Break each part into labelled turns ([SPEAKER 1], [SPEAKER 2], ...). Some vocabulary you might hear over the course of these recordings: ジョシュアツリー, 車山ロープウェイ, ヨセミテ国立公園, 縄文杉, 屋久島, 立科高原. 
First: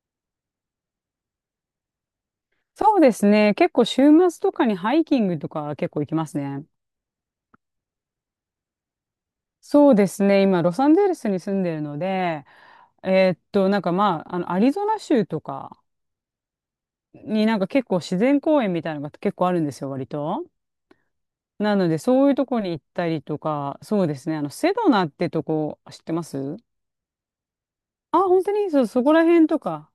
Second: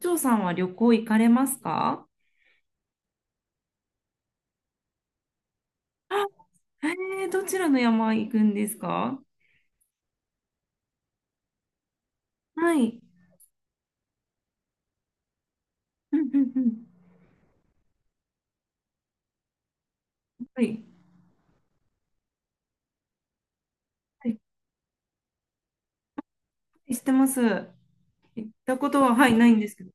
[SPEAKER 1] 長さんは旅行行かれますか？
[SPEAKER 2] そうですね。結構週末とかにハイキングとか結構行き
[SPEAKER 1] あ、
[SPEAKER 2] ますね。
[SPEAKER 1] どちらの山行くんですか？
[SPEAKER 2] そうですね。今、ロサンゼルスに住んでるので、
[SPEAKER 1] はい。
[SPEAKER 2] なんかまあ、アリゾナ州とか
[SPEAKER 1] うんうんうん。
[SPEAKER 2] になんか結構自然公園みたいなのが結構あるんですよ、割と。
[SPEAKER 1] はい。
[SPEAKER 2] なので、そういうとこに行ったりとか、そうで
[SPEAKER 1] は
[SPEAKER 2] すね。
[SPEAKER 1] い、
[SPEAKER 2] あの、セドナってとこ知ってます？
[SPEAKER 1] 知ってます。行
[SPEAKER 2] あ、本
[SPEAKER 1] っ
[SPEAKER 2] 当に
[SPEAKER 1] た
[SPEAKER 2] そう、
[SPEAKER 1] こと
[SPEAKER 2] そこ
[SPEAKER 1] は、
[SPEAKER 2] ら
[SPEAKER 1] はい、
[SPEAKER 2] 辺
[SPEAKER 1] ない
[SPEAKER 2] と
[SPEAKER 1] んですけ
[SPEAKER 2] か。
[SPEAKER 1] ど。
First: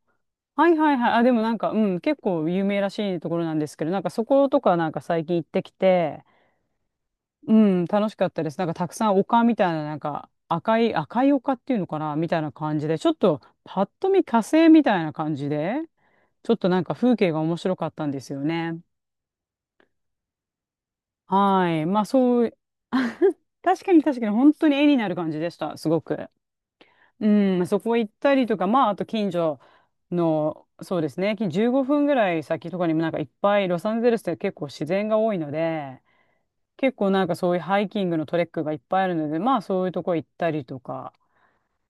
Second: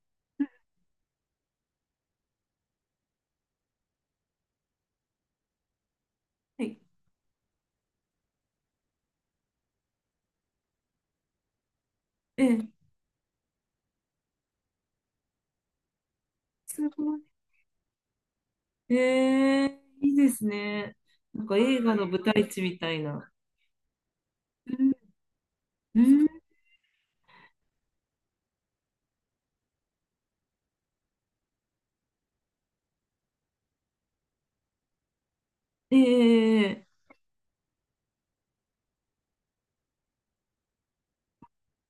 [SPEAKER 2] はいはいはい。あ、でもなんか、うん、結構有名らしいところなんですけど、なんかそことかなんか最近行ってきて、
[SPEAKER 1] はい。
[SPEAKER 2] うん、楽しかったです。なんかたくさん丘みたいな、なんか赤い丘っていうのかなみたい
[SPEAKER 1] え
[SPEAKER 2] な
[SPEAKER 1] え、
[SPEAKER 2] 感じで、ちょっとパッと見火星みたいな感じで、ちょっとな
[SPEAKER 1] す
[SPEAKER 2] んか風
[SPEAKER 1] ごい。
[SPEAKER 2] 景が面白かったんですよね。
[SPEAKER 1] ええ、いいですね。なんか
[SPEAKER 2] は
[SPEAKER 1] 映
[SPEAKER 2] い。
[SPEAKER 1] 画
[SPEAKER 2] まあ
[SPEAKER 1] の舞
[SPEAKER 2] そ
[SPEAKER 1] 台
[SPEAKER 2] う、
[SPEAKER 1] 地みたいな。
[SPEAKER 2] 確かに本当
[SPEAKER 1] う
[SPEAKER 2] に絵
[SPEAKER 1] ん。
[SPEAKER 2] になる感じでした。す
[SPEAKER 1] う
[SPEAKER 2] ご
[SPEAKER 1] ん、
[SPEAKER 2] く。うん、そこ行ったりとか、まああと近所の、そうですね、15分ぐらい先とかにもなんかいっぱいロサンゼルスって結構自然が多いので、
[SPEAKER 1] ええ、
[SPEAKER 2] 結構なんかそういうハイキングのトレックがいっぱいあるので、まあそういうとこ行ったりとか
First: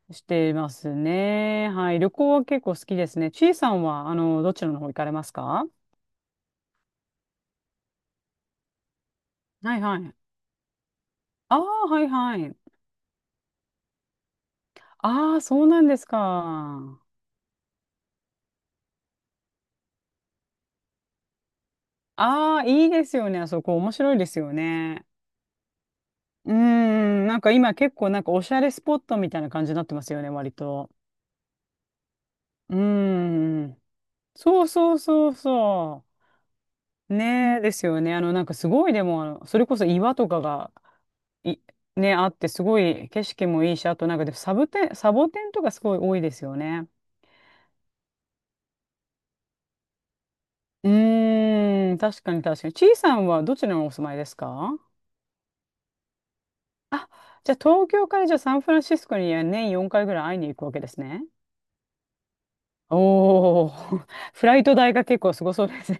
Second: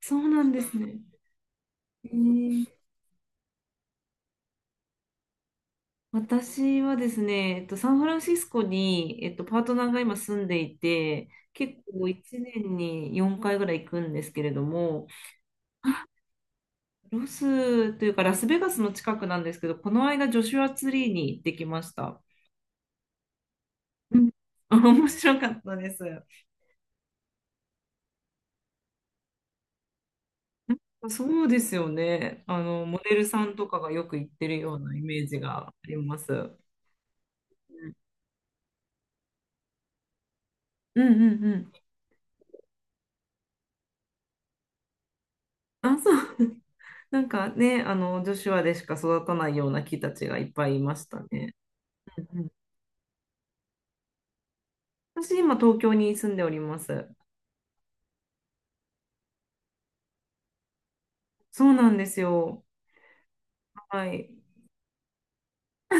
[SPEAKER 1] そ
[SPEAKER 2] し
[SPEAKER 1] うなん
[SPEAKER 2] て
[SPEAKER 1] で
[SPEAKER 2] ま
[SPEAKER 1] す
[SPEAKER 2] す
[SPEAKER 1] ね。
[SPEAKER 2] ね。はい。旅行は結構好
[SPEAKER 1] ええ、
[SPEAKER 2] きですね。ちいさんは、あの、どちらの方行かれますか？
[SPEAKER 1] 私はですね、サンフランシスコに、パート
[SPEAKER 2] はい
[SPEAKER 1] ナー
[SPEAKER 2] は
[SPEAKER 1] が今
[SPEAKER 2] い。
[SPEAKER 1] 住んでいて、
[SPEAKER 2] あ
[SPEAKER 1] 結
[SPEAKER 2] あ、は
[SPEAKER 1] 構
[SPEAKER 2] いは
[SPEAKER 1] 1
[SPEAKER 2] い。
[SPEAKER 1] 年に4回ぐらい行くんですけれども、
[SPEAKER 2] ああ、そうなんですか。
[SPEAKER 1] ロスというかラスベガスの近くなんですけど、この間ジョシュアツリーに行ってきました。
[SPEAKER 2] ああ、いいですよね。あそこ面白
[SPEAKER 1] う
[SPEAKER 2] いで
[SPEAKER 1] ん。
[SPEAKER 2] すよ ね。
[SPEAKER 1] 面白かったです。な
[SPEAKER 2] うーん、なんか今結構なんかおしゃれスポットみたいな感じになってますよね、割
[SPEAKER 1] ん
[SPEAKER 2] と。
[SPEAKER 1] かそうですよね。
[SPEAKER 2] うー
[SPEAKER 1] モデルさんとか
[SPEAKER 2] ん。
[SPEAKER 1] がよく行ってる
[SPEAKER 2] そう
[SPEAKER 1] よう
[SPEAKER 2] そ
[SPEAKER 1] な
[SPEAKER 2] う
[SPEAKER 1] イメー
[SPEAKER 2] そう
[SPEAKER 1] ジがあり
[SPEAKER 2] そう。
[SPEAKER 1] ます。うん
[SPEAKER 2] ねえ、ですよね。あの、なんかすごいでも、あのそれこそ岩とかが、
[SPEAKER 1] うんうんう
[SPEAKER 2] い、
[SPEAKER 1] ん。
[SPEAKER 2] ね、あって、すごい景色もいいし、あとなんかでサボテンとかすご
[SPEAKER 1] あ、
[SPEAKER 2] い
[SPEAKER 1] そ
[SPEAKER 2] 多いですよ
[SPEAKER 1] う。
[SPEAKER 2] ね。
[SPEAKER 1] なんかね、女子話でしか育たないような木たちがいっぱいい
[SPEAKER 2] う
[SPEAKER 1] ましたね。
[SPEAKER 2] ーん、確か
[SPEAKER 1] う
[SPEAKER 2] に
[SPEAKER 1] ん。
[SPEAKER 2] 確かに。ちいさんはどちらにお住まいですか？
[SPEAKER 1] 私、今、東京に住んでおります。
[SPEAKER 2] あ、じゃあ東京からじゃあサンフランシスコに年4回ぐらい会いに行くわけですね。
[SPEAKER 1] そうなんですよ。
[SPEAKER 2] お
[SPEAKER 1] は
[SPEAKER 2] ー、
[SPEAKER 1] い。
[SPEAKER 2] フライト代が結構すごそうですね。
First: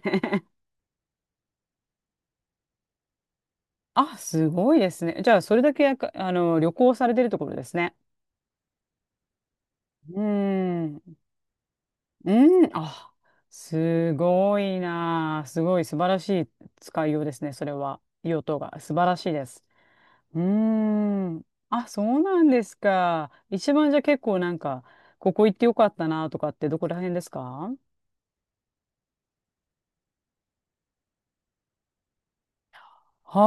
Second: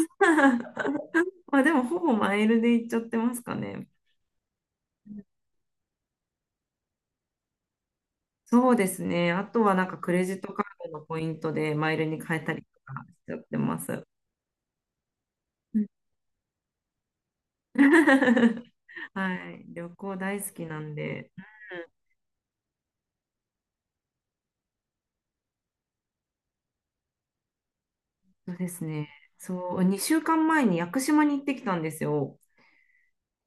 [SPEAKER 1] まあ、でも、ほぼマイルで行っちゃってますかね。
[SPEAKER 2] あ、すごいですね。じゃあそれだけやかあの旅行されてるところですね。
[SPEAKER 1] そうですね。あとは、なんか、ク
[SPEAKER 2] うー
[SPEAKER 1] レジットカードの
[SPEAKER 2] ん。
[SPEAKER 1] ポイントでマイルに変えたり
[SPEAKER 2] うん、
[SPEAKER 1] とか
[SPEAKER 2] あ、
[SPEAKER 1] しちゃってます。
[SPEAKER 2] すごいなあ。す
[SPEAKER 1] う
[SPEAKER 2] ごい
[SPEAKER 1] ん。
[SPEAKER 2] 素晴らしい使いようですね、それは。用途 が素晴らしいで
[SPEAKER 1] は
[SPEAKER 2] す。
[SPEAKER 1] い。旅行
[SPEAKER 2] うー
[SPEAKER 1] 大好きなんで。うん。
[SPEAKER 2] ん。あ、そうなんですか。一番じゃあ結構なんか、ここ行ってよかったなとかってどこら辺ですか？
[SPEAKER 1] そうですね。そう、2週間前に屋久島に行ってきたんですよ。
[SPEAKER 2] は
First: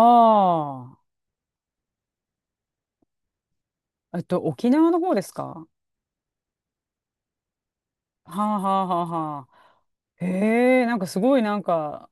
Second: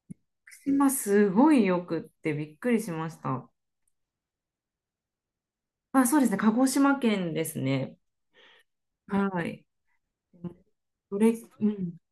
[SPEAKER 1] 島すごいよくってびっくりしました。
[SPEAKER 2] あ。えっと、沖縄の方ですか？は
[SPEAKER 1] あ、そうですね。鹿児島県ですね。
[SPEAKER 2] あはあはあ
[SPEAKER 1] は
[SPEAKER 2] は
[SPEAKER 1] い。
[SPEAKER 2] あ。へえ、なんか
[SPEAKER 1] そ
[SPEAKER 2] す
[SPEAKER 1] れ、
[SPEAKER 2] ごいなん
[SPEAKER 1] うん。
[SPEAKER 2] か、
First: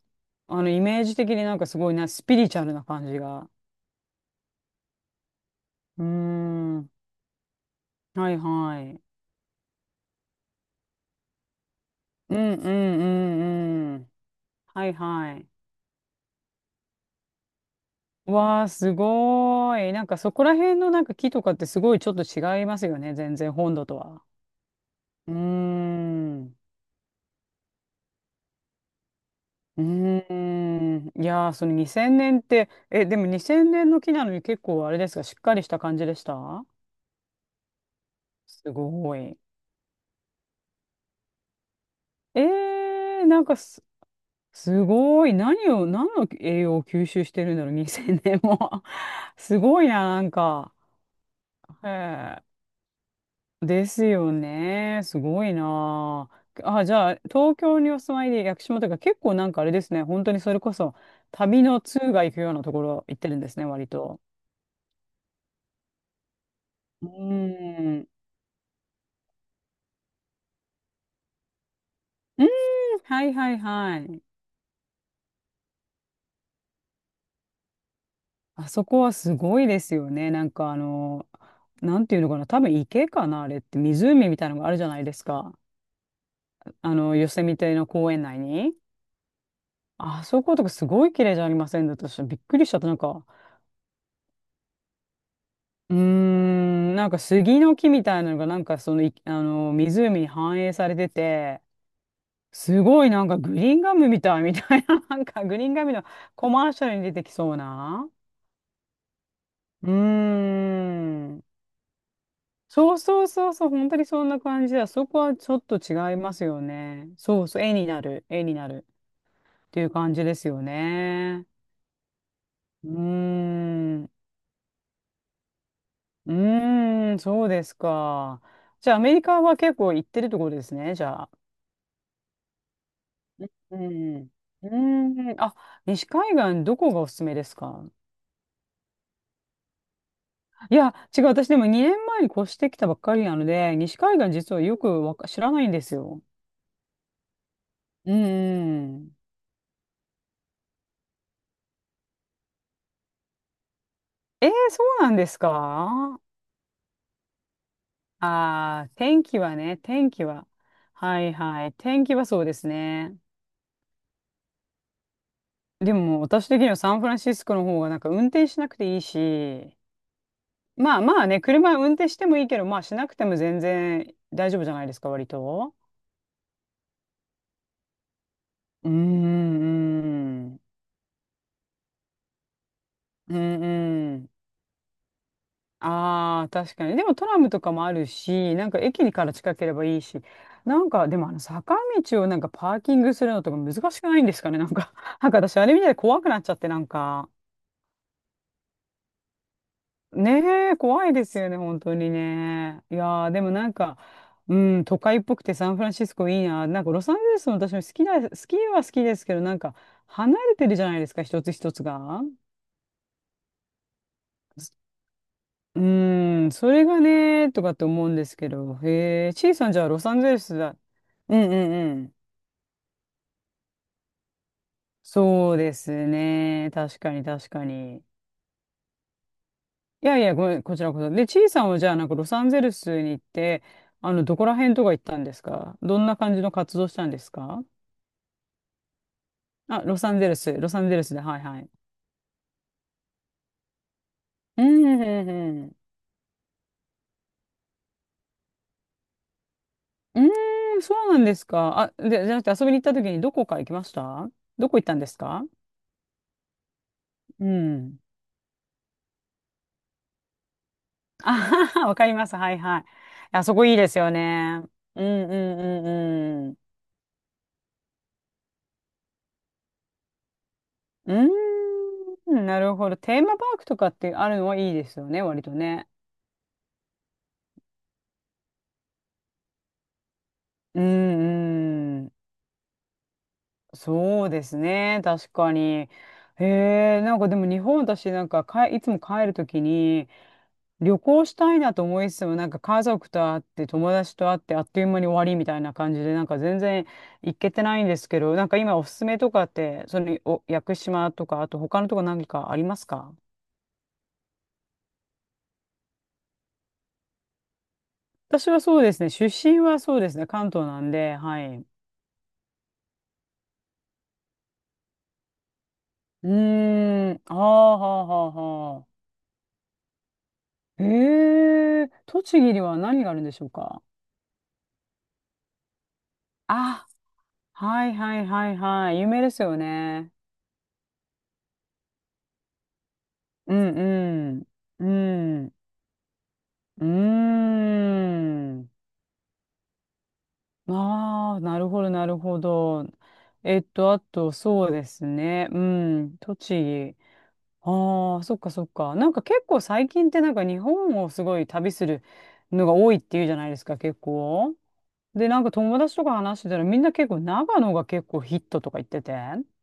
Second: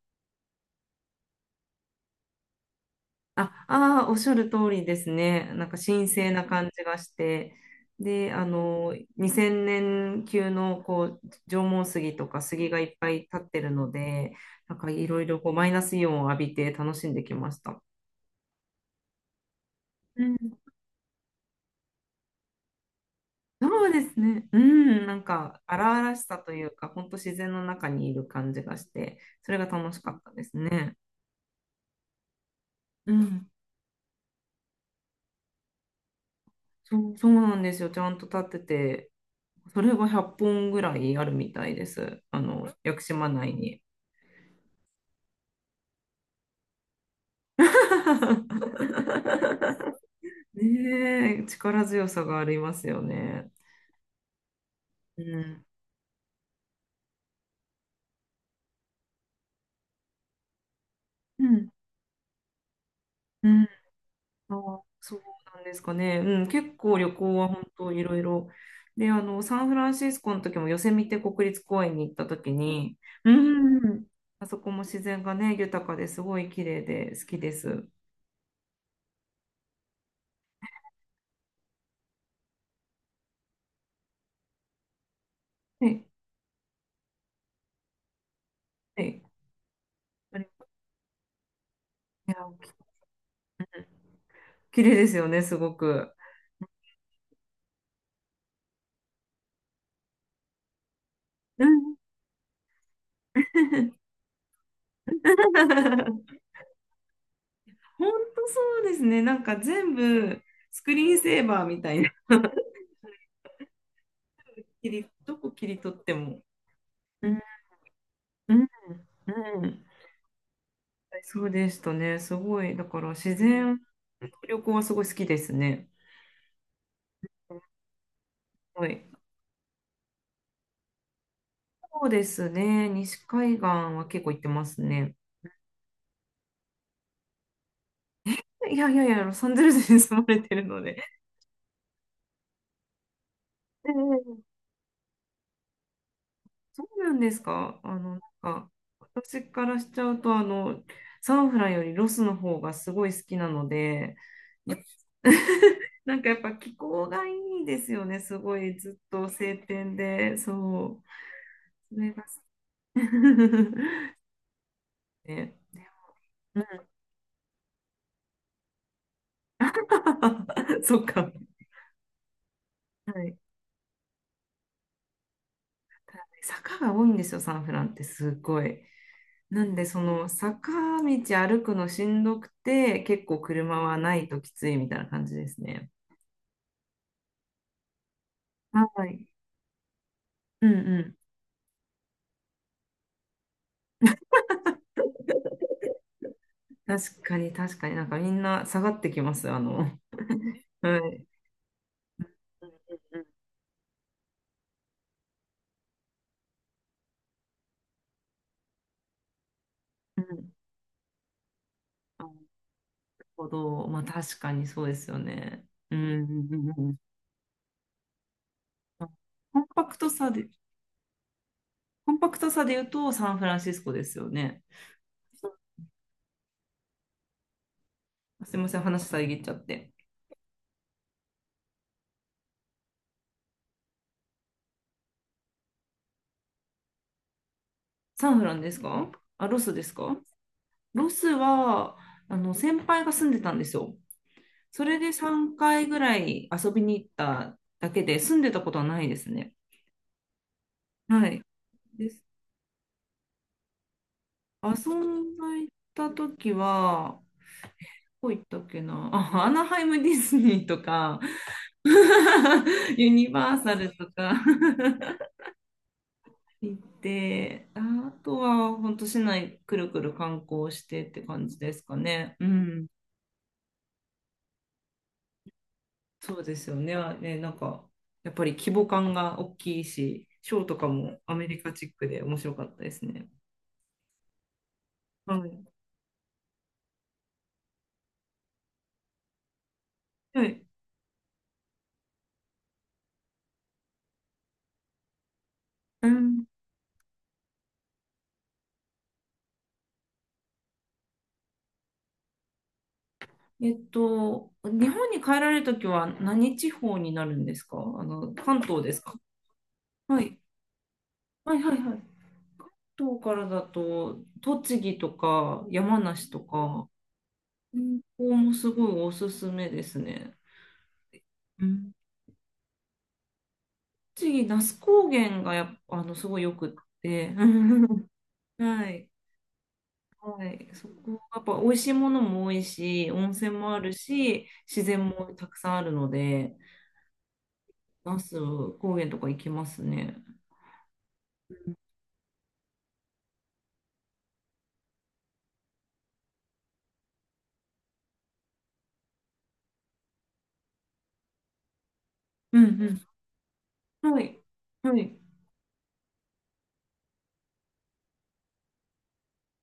[SPEAKER 2] あの、イメージ的になんかすごいな、スピリチュアルな感じが。
[SPEAKER 1] あ、あー、おっしゃる通りですね。なんか
[SPEAKER 2] うー
[SPEAKER 1] 神聖な感じ
[SPEAKER 2] ん。
[SPEAKER 1] がして。で、
[SPEAKER 2] はいはい。
[SPEAKER 1] 2000年級のこう縄文杉と
[SPEAKER 2] う
[SPEAKER 1] か
[SPEAKER 2] ん
[SPEAKER 1] 杉
[SPEAKER 2] う
[SPEAKER 1] がいっ
[SPEAKER 2] ん
[SPEAKER 1] ぱい立ってるの
[SPEAKER 2] うんうん。
[SPEAKER 1] で、なん
[SPEAKER 2] は
[SPEAKER 1] か
[SPEAKER 2] い
[SPEAKER 1] いろい
[SPEAKER 2] は
[SPEAKER 1] ろ
[SPEAKER 2] い。
[SPEAKER 1] こうマイナスイオンを浴びて楽しんできました。
[SPEAKER 2] わあ、すごーい。なんかそこら辺のなんか木とかってすごいちょっと違いますよね。全然本土
[SPEAKER 1] そう
[SPEAKER 2] と
[SPEAKER 1] です
[SPEAKER 2] は。
[SPEAKER 1] ね。うん、なん
[SPEAKER 2] うー
[SPEAKER 1] か荒々しさと
[SPEAKER 2] ん。
[SPEAKER 1] いうか、本当自然の中にいる感じがして、それが
[SPEAKER 2] うー
[SPEAKER 1] 楽しかったですね。
[SPEAKER 2] ん。いやー、その2000年って、え、
[SPEAKER 1] う
[SPEAKER 2] でも
[SPEAKER 1] ん、
[SPEAKER 2] 2000年の木なのに結構あれですか、しっかりした感じでした？
[SPEAKER 1] そう、そうなんですよ。ちゃんと立って
[SPEAKER 2] す
[SPEAKER 1] て、
[SPEAKER 2] ごい。
[SPEAKER 1] それが100本ぐらいあるみたいです。
[SPEAKER 2] え
[SPEAKER 1] 屋久
[SPEAKER 2] ー、
[SPEAKER 1] 島内に。
[SPEAKER 2] すごい。何の栄養を吸収してるんだろう、2 0年も。すごい な、なんか。
[SPEAKER 1] ねえ、力
[SPEAKER 2] へ
[SPEAKER 1] 強さが
[SPEAKER 2] え。
[SPEAKER 1] ありますよね。
[SPEAKER 2] ですよね。す
[SPEAKER 1] う
[SPEAKER 2] ごい
[SPEAKER 1] ん、
[SPEAKER 2] なあ。あ、じゃあ、東京にお住まいで屋久島とか結構なんかあれですね。本当にそれこそ
[SPEAKER 1] う
[SPEAKER 2] 旅
[SPEAKER 1] ん、
[SPEAKER 2] の通が行くようなところ行ってるんで
[SPEAKER 1] う
[SPEAKER 2] す
[SPEAKER 1] ん。
[SPEAKER 2] ね、割と。
[SPEAKER 1] あー、そうなんですかね。うん、結構
[SPEAKER 2] う
[SPEAKER 1] 旅行は本当
[SPEAKER 2] ー
[SPEAKER 1] い
[SPEAKER 2] ん。
[SPEAKER 1] ろいろ。で、サンフランシスコの時もヨセミテ国立公園に行った
[SPEAKER 2] うん、
[SPEAKER 1] 時に、
[SPEAKER 2] は
[SPEAKER 1] う
[SPEAKER 2] いはいは
[SPEAKER 1] ん、
[SPEAKER 2] い。
[SPEAKER 1] あそこも自然がね、豊かですごい綺麗で好きです。
[SPEAKER 2] あそこはすごいですよね。なんかあの、なんていうのかな。多分池かな、あれって。湖みたいなのがあるじゃないですか。
[SPEAKER 1] はい、
[SPEAKER 2] あの、ヨセミテの公園内に。
[SPEAKER 1] はい。
[SPEAKER 2] あ
[SPEAKER 1] あ
[SPEAKER 2] そ
[SPEAKER 1] れ、
[SPEAKER 2] ことかすごい綺麗じゃありませんだと
[SPEAKER 1] いや、
[SPEAKER 2] びっくりしちゃった。なんか、
[SPEAKER 1] 綺麗ですよね、すご
[SPEAKER 2] うー
[SPEAKER 1] く。
[SPEAKER 2] ん、なんか杉の木みたいなのがなんかその、あの、湖に反映されてて、
[SPEAKER 1] うん。
[SPEAKER 2] すごいなんかグリーンガムみたいみたいな、なんかグリーンガムの コマーシャルに出てきそうな。
[SPEAKER 1] 本当そうですね。なんか
[SPEAKER 2] うー
[SPEAKER 1] 全部スクリーンセ
[SPEAKER 2] ん。
[SPEAKER 1] ーバーみたいな。
[SPEAKER 2] そうそうそうそう、本当にそんな感じだ。そこは
[SPEAKER 1] ど
[SPEAKER 2] ち
[SPEAKER 1] こ
[SPEAKER 2] ょっ
[SPEAKER 1] 切り
[SPEAKER 2] と
[SPEAKER 1] 取って
[SPEAKER 2] 違いま
[SPEAKER 1] も。
[SPEAKER 2] すよね。
[SPEAKER 1] うん、
[SPEAKER 2] そうそう、絵
[SPEAKER 1] う
[SPEAKER 2] に
[SPEAKER 1] ん、
[SPEAKER 2] なる
[SPEAKER 1] う
[SPEAKER 2] って
[SPEAKER 1] ん。
[SPEAKER 2] いう感じですよ
[SPEAKER 1] そ
[SPEAKER 2] ね。
[SPEAKER 1] うでしたね。すごい。だ
[SPEAKER 2] う
[SPEAKER 1] から自
[SPEAKER 2] ー
[SPEAKER 1] 然
[SPEAKER 2] ん。う
[SPEAKER 1] の旅行はすごい好きですね。
[SPEAKER 2] ーん、そうですか。
[SPEAKER 1] は
[SPEAKER 2] じゃあア
[SPEAKER 1] い。
[SPEAKER 2] メリカは結構行ってるところですね、じゃあ。
[SPEAKER 1] そうですね。西海岸
[SPEAKER 2] う
[SPEAKER 1] は
[SPEAKER 2] ん。
[SPEAKER 1] 結
[SPEAKER 2] う
[SPEAKER 1] 構行ってますね。
[SPEAKER 2] ん。あ、西海岸どこがおすすめですか？
[SPEAKER 1] いやいやいや、ロサンゼルスに住まれてる
[SPEAKER 2] い
[SPEAKER 1] の
[SPEAKER 2] や、
[SPEAKER 1] で。
[SPEAKER 2] 違う。私でも2年前に越してきたばっかりなので、
[SPEAKER 1] え
[SPEAKER 2] 西海岸実
[SPEAKER 1] え、
[SPEAKER 2] はよくわか知らないんですよ。
[SPEAKER 1] そうなんですか？
[SPEAKER 2] う
[SPEAKER 1] なんか、
[SPEAKER 2] ん。
[SPEAKER 1] 私からしちゃうと、サンフランよりロスの方がすごい好きなので、
[SPEAKER 2] えー、
[SPEAKER 1] やっ
[SPEAKER 2] そうなんです
[SPEAKER 1] な
[SPEAKER 2] か？
[SPEAKER 1] んかやっぱ気候がいいですよね。すごい
[SPEAKER 2] ああー、
[SPEAKER 1] ずっと晴天
[SPEAKER 2] 天気
[SPEAKER 1] で、
[SPEAKER 2] は。
[SPEAKER 1] そ
[SPEAKER 2] はいはい。
[SPEAKER 1] う。そ
[SPEAKER 2] 天
[SPEAKER 1] れ
[SPEAKER 2] 気
[SPEAKER 1] が
[SPEAKER 2] はそうですね。
[SPEAKER 1] ね。
[SPEAKER 2] でも私
[SPEAKER 1] う
[SPEAKER 2] 的
[SPEAKER 1] ん。
[SPEAKER 2] にはサンフランシスコの方がなんか運転しなくていいし、ま
[SPEAKER 1] そ
[SPEAKER 2] あ
[SPEAKER 1] っ
[SPEAKER 2] まあ
[SPEAKER 1] か。
[SPEAKER 2] ね、車運転してもいいけど、まあしなく
[SPEAKER 1] は
[SPEAKER 2] ても
[SPEAKER 1] い。
[SPEAKER 2] 全然大丈夫じゃないですか、割と。
[SPEAKER 1] 坂が多いんですよ、サンフランってすごい。
[SPEAKER 2] うー
[SPEAKER 1] なんで、その
[SPEAKER 2] ん、う
[SPEAKER 1] 坂道歩くのしんどくて、結
[SPEAKER 2] ー
[SPEAKER 1] 構
[SPEAKER 2] ん、
[SPEAKER 1] 車は
[SPEAKER 2] う
[SPEAKER 1] ない
[SPEAKER 2] ん。
[SPEAKER 1] ときついみたいな感じですね。
[SPEAKER 2] ああー、確かに。でもトラムとかもあるし、なんか
[SPEAKER 1] は
[SPEAKER 2] 駅
[SPEAKER 1] い。
[SPEAKER 2] から近ければいいし、
[SPEAKER 1] うん
[SPEAKER 2] なん
[SPEAKER 1] う
[SPEAKER 2] か
[SPEAKER 1] ん。
[SPEAKER 2] でもあの坂道をなんかパーキングするのとか難しくないんですかね。なんか、なんか私あれ見た怖くなっちゃって、なん
[SPEAKER 1] 確
[SPEAKER 2] か、
[SPEAKER 1] かに、確かに、なんかみんな下がってきます。
[SPEAKER 2] ねえ、
[SPEAKER 1] は
[SPEAKER 2] 怖い
[SPEAKER 1] い。
[SPEAKER 2] ですよね、本当に
[SPEAKER 1] う
[SPEAKER 2] ね。い
[SPEAKER 1] ん
[SPEAKER 2] やー、でもなんか、うん、都会っぽくてサンフランシスコいいな。なんかロサンゼルスも私も好きだ、好きは好きですけど、なんか
[SPEAKER 1] うんうん
[SPEAKER 2] 離
[SPEAKER 1] うん。
[SPEAKER 2] れてるじゃないですか、一つ一つが。
[SPEAKER 1] なるほど。まあ確かにそうですよね。
[SPEAKER 2] う
[SPEAKER 1] うんう
[SPEAKER 2] ーん、
[SPEAKER 1] ん
[SPEAKER 2] そ
[SPEAKER 1] う
[SPEAKER 2] れ
[SPEAKER 1] んうん。
[SPEAKER 2] がね、とかって思うんですけど、へえ、ちい
[SPEAKER 1] コン
[SPEAKER 2] さんじ
[SPEAKER 1] パ
[SPEAKER 2] ゃあ
[SPEAKER 1] ク
[SPEAKER 2] ロ
[SPEAKER 1] ト
[SPEAKER 2] サン
[SPEAKER 1] さ
[SPEAKER 2] ゼル
[SPEAKER 1] で、
[SPEAKER 2] スだ。うんうんう
[SPEAKER 1] コ
[SPEAKER 2] ん。
[SPEAKER 1] ンパクトさで言うとサンフランシスコですよね。
[SPEAKER 2] そうですね。確かに。
[SPEAKER 1] すいません、話遮っちゃって。
[SPEAKER 2] いやいや、ごめん、こちらこそ。で、ちいさんはじゃあなんかロサンゼルスに行って、あの、どこら辺とか行ったんですか？どんな感じの活動したんですか？
[SPEAKER 1] サンフランですか？あ、ロス
[SPEAKER 2] あ、
[SPEAKER 1] ですか？
[SPEAKER 2] ロサンゼル
[SPEAKER 1] ロ
[SPEAKER 2] スで、
[SPEAKER 1] ス
[SPEAKER 2] はいはい。
[SPEAKER 1] は、先輩が住んでたんですよ。
[SPEAKER 2] う
[SPEAKER 1] そ
[SPEAKER 2] ん
[SPEAKER 1] れで
[SPEAKER 2] うんう
[SPEAKER 1] 3
[SPEAKER 2] ん。
[SPEAKER 1] 回ぐらい遊びに行っただけで、住んでたことはないですね。
[SPEAKER 2] うーん、そうなん
[SPEAKER 1] は
[SPEAKER 2] で
[SPEAKER 1] い。
[SPEAKER 2] すか。あ、
[SPEAKER 1] で
[SPEAKER 2] で、
[SPEAKER 1] す。
[SPEAKER 2] じゃなくて遊びに行った時にどこか行きました？どこ行っ
[SPEAKER 1] 遊
[SPEAKER 2] たんです
[SPEAKER 1] んだ
[SPEAKER 2] か？
[SPEAKER 1] 行った時は、
[SPEAKER 2] うん。
[SPEAKER 1] どこ行ったっけなあ、アナハイムディズニーとか、
[SPEAKER 2] あははわかります。はいはい。
[SPEAKER 1] ユニ
[SPEAKER 2] あ
[SPEAKER 1] バ
[SPEAKER 2] そ
[SPEAKER 1] ー
[SPEAKER 2] こい
[SPEAKER 1] サ
[SPEAKER 2] いで
[SPEAKER 1] ル
[SPEAKER 2] す
[SPEAKER 1] と
[SPEAKER 2] よ
[SPEAKER 1] か
[SPEAKER 2] ね。うんう んうんうん。
[SPEAKER 1] 行って、あとは本当市内くるくる観光してって感じですかね。
[SPEAKER 2] うーん、
[SPEAKER 1] う
[SPEAKER 2] なる
[SPEAKER 1] ん。
[SPEAKER 2] ほど。テーマパークとかってあるのはいいですよね、割とね。
[SPEAKER 1] そうですよね。あね、なんか、やっぱり規模感が大きいし、ショーと
[SPEAKER 2] う
[SPEAKER 1] かもアメリカチッ
[SPEAKER 2] んう
[SPEAKER 1] ク
[SPEAKER 2] ん。
[SPEAKER 1] で面白かったですね。
[SPEAKER 2] そうですね、確
[SPEAKER 1] は
[SPEAKER 2] か
[SPEAKER 1] い。
[SPEAKER 2] に。へえ、なんかでも日本私なんかかえいつも帰るときに、
[SPEAKER 1] はい。
[SPEAKER 2] 旅行したいなと思いつつも、なんか家族と会って、友達と会って、あっという間に終わりみたいな感じ
[SPEAKER 1] う
[SPEAKER 2] で、なんか
[SPEAKER 1] ん、
[SPEAKER 2] 全然行けてないんですけど、なんか今おすすめとかって、そのお屋久島とか、あと他のとこ何かありますか？
[SPEAKER 1] 日本に帰られるときは何地方になるんですか？
[SPEAKER 2] 私は
[SPEAKER 1] 関
[SPEAKER 2] そ
[SPEAKER 1] 東
[SPEAKER 2] う
[SPEAKER 1] で
[SPEAKER 2] で
[SPEAKER 1] す
[SPEAKER 2] すね、
[SPEAKER 1] か？
[SPEAKER 2] 出身はそうです
[SPEAKER 1] は
[SPEAKER 2] ね、
[SPEAKER 1] い。
[SPEAKER 2] 関東なんで、は
[SPEAKER 1] は
[SPEAKER 2] い。
[SPEAKER 1] い
[SPEAKER 2] う
[SPEAKER 1] はいはい。関東からだと、栃木とか山
[SPEAKER 2] ー
[SPEAKER 1] 梨とか、
[SPEAKER 2] ん、あーは
[SPEAKER 1] うん、
[SPEAKER 2] あは
[SPEAKER 1] ここもす
[SPEAKER 2] あはあ。
[SPEAKER 1] ごいおすすめですね。
[SPEAKER 2] え
[SPEAKER 1] う
[SPEAKER 2] ー、
[SPEAKER 1] ん。
[SPEAKER 2] 栃木には何があるんでしょうか？
[SPEAKER 1] 栃木、那須高原がやっぱ、すごいよくっ
[SPEAKER 2] あ、
[SPEAKER 1] て。
[SPEAKER 2] はい はいはい
[SPEAKER 1] は
[SPEAKER 2] はい、有
[SPEAKER 1] い。
[SPEAKER 2] 名ですよね。
[SPEAKER 1] はい、そこやっぱ美味しいものも多いし、温泉
[SPEAKER 2] う
[SPEAKER 1] もある
[SPEAKER 2] ん
[SPEAKER 1] し、自
[SPEAKER 2] う
[SPEAKER 1] 然も
[SPEAKER 2] ん。う
[SPEAKER 1] た
[SPEAKER 2] ん。
[SPEAKER 1] くさんあるので、
[SPEAKER 2] うー
[SPEAKER 1] 那
[SPEAKER 2] ん。
[SPEAKER 1] 須高原とか行きますね。
[SPEAKER 2] ああ、なるほど。あと、そうですね。うん、栃木。ああ、そっか。なんか結構最近ってなんか日本をすごい旅する
[SPEAKER 1] う
[SPEAKER 2] のが多い
[SPEAKER 1] ん
[SPEAKER 2] っていうじゃないですか、結
[SPEAKER 1] うん。はい、
[SPEAKER 2] 構。
[SPEAKER 1] はい。
[SPEAKER 2] で、なんか友達とか話してたらみんな結構長野が結構ヒットとか言ってて。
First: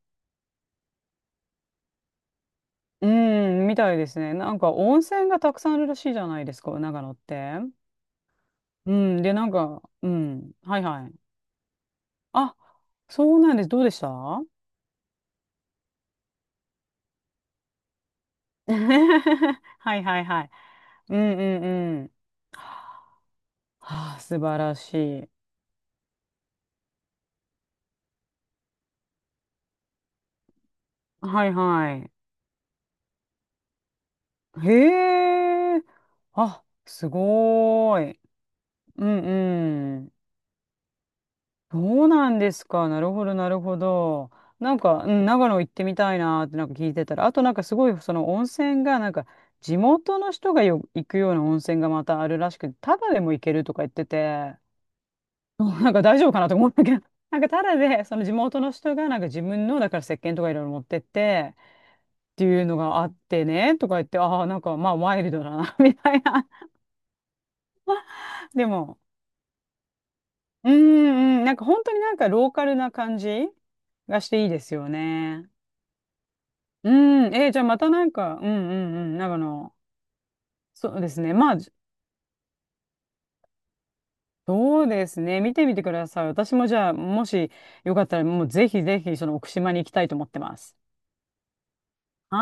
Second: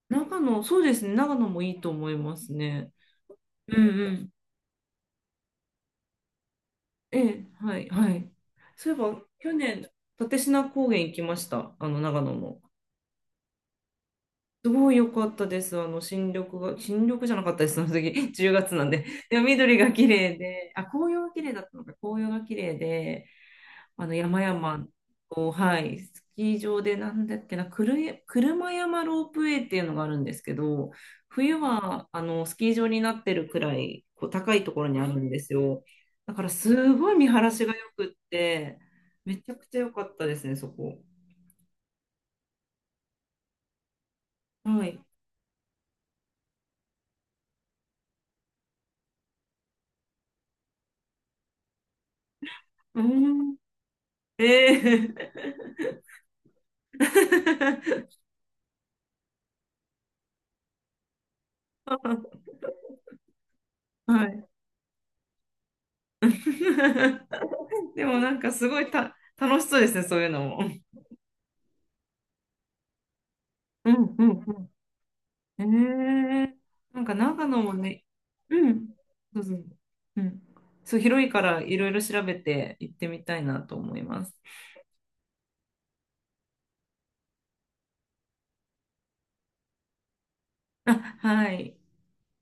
[SPEAKER 1] 長野、そうですね、長野もいいと思いますね。
[SPEAKER 2] うん、み
[SPEAKER 1] うん
[SPEAKER 2] たいで
[SPEAKER 1] う
[SPEAKER 2] す
[SPEAKER 1] ん。
[SPEAKER 2] ね。なんか温泉がたくさんあるらしいじゃないですか、長野っ
[SPEAKER 1] ええ、
[SPEAKER 2] て。
[SPEAKER 1] はい、はい。そ
[SPEAKER 2] う
[SPEAKER 1] ういえば、
[SPEAKER 2] ん、で、なん
[SPEAKER 1] 去
[SPEAKER 2] か、
[SPEAKER 1] 年、
[SPEAKER 2] う
[SPEAKER 1] 立
[SPEAKER 2] ん、
[SPEAKER 1] 科
[SPEAKER 2] はい
[SPEAKER 1] 高原
[SPEAKER 2] は
[SPEAKER 1] 行
[SPEAKER 2] い。
[SPEAKER 1] きました、あの長野
[SPEAKER 2] あ、
[SPEAKER 1] の。
[SPEAKER 2] そうなんです。どうでした？ は
[SPEAKER 1] すごい良かったです、あの新緑が、新緑じゃなかったです、その時、10月なんで。でも緑が
[SPEAKER 2] い
[SPEAKER 1] 綺
[SPEAKER 2] はい
[SPEAKER 1] 麗
[SPEAKER 2] はい。
[SPEAKER 1] で、あ、紅
[SPEAKER 2] う
[SPEAKER 1] 葉が
[SPEAKER 2] ん
[SPEAKER 1] 綺
[SPEAKER 2] う
[SPEAKER 1] 麗だ
[SPEAKER 2] ん
[SPEAKER 1] ったのか、
[SPEAKER 2] うん。
[SPEAKER 1] 紅葉が綺麗で、あの
[SPEAKER 2] はあ、
[SPEAKER 1] 山
[SPEAKER 2] 素晴ら
[SPEAKER 1] 々
[SPEAKER 2] しい。
[SPEAKER 1] を、はい、スキー場でなんだっけな、車山ロープウェイっていうのがあるんですけど、
[SPEAKER 2] はい
[SPEAKER 1] 冬
[SPEAKER 2] は
[SPEAKER 1] は
[SPEAKER 2] い。
[SPEAKER 1] あのスキー場になってるくらいこう高いところにあるんです
[SPEAKER 2] へ
[SPEAKER 1] よ。
[SPEAKER 2] え。
[SPEAKER 1] だから
[SPEAKER 2] あ、
[SPEAKER 1] す
[SPEAKER 2] す
[SPEAKER 1] ごい見晴らしが良
[SPEAKER 2] ご
[SPEAKER 1] く
[SPEAKER 2] ーい。
[SPEAKER 1] って、
[SPEAKER 2] うん
[SPEAKER 1] めちゃくちゃ良
[SPEAKER 2] う
[SPEAKER 1] か
[SPEAKER 2] ん。
[SPEAKER 1] ったですね、そこ。
[SPEAKER 2] そうなんですか。なるほど。なん
[SPEAKER 1] はい。
[SPEAKER 2] か、うん、長野行ってみたいなーってなんか聞いてたら、あとなんかすごいその温泉がなんか地元の人がよ行くような温泉がまたあるらしくて、タ
[SPEAKER 1] う
[SPEAKER 2] ダでも行け
[SPEAKER 1] ん。
[SPEAKER 2] るとか言ってて。
[SPEAKER 1] ええ。
[SPEAKER 2] そうなんか大丈夫かなと思ったけど、なんかただで、そ の地元の人が、なんか自分の、だから石鹸とかいろいろ持ってって、っていうのがあってね、とか言って、
[SPEAKER 1] は
[SPEAKER 2] ああ、
[SPEAKER 1] い。
[SPEAKER 2] なんかまあワイルドだな、みたいな。
[SPEAKER 1] でもなんか
[SPEAKER 2] で
[SPEAKER 1] すごい
[SPEAKER 2] も、
[SPEAKER 1] 楽しそうですね、そういうのも。
[SPEAKER 2] うんうん、なんか本当になんかローカルな感じ
[SPEAKER 1] うん
[SPEAKER 2] が
[SPEAKER 1] う
[SPEAKER 2] し
[SPEAKER 1] ん
[SPEAKER 2] ていい
[SPEAKER 1] う
[SPEAKER 2] で
[SPEAKER 1] ん。
[SPEAKER 2] すよね。
[SPEAKER 1] ええ、
[SPEAKER 2] う
[SPEAKER 1] なんか
[SPEAKER 2] ん、
[SPEAKER 1] 長
[SPEAKER 2] えーじ
[SPEAKER 1] 野
[SPEAKER 2] ゃあ
[SPEAKER 1] も
[SPEAKER 2] また
[SPEAKER 1] ね、
[SPEAKER 2] なんか、うんう
[SPEAKER 1] うん、
[SPEAKER 2] んうん、なんかあ
[SPEAKER 1] どうぞ。
[SPEAKER 2] の、
[SPEAKER 1] うん。
[SPEAKER 2] そ
[SPEAKER 1] そう、
[SPEAKER 2] うです
[SPEAKER 1] 広い
[SPEAKER 2] ね、
[SPEAKER 1] か
[SPEAKER 2] まあ、
[SPEAKER 1] ら
[SPEAKER 2] じ
[SPEAKER 1] いろいろ調べて行ってみたいなと思います。
[SPEAKER 2] そうですね、見てみてください。私もじゃあ、もしよかったら、もうぜひぜひ、その奥島に行きたいと思ってます。
[SPEAKER 1] あ、はい。
[SPEAKER 2] はい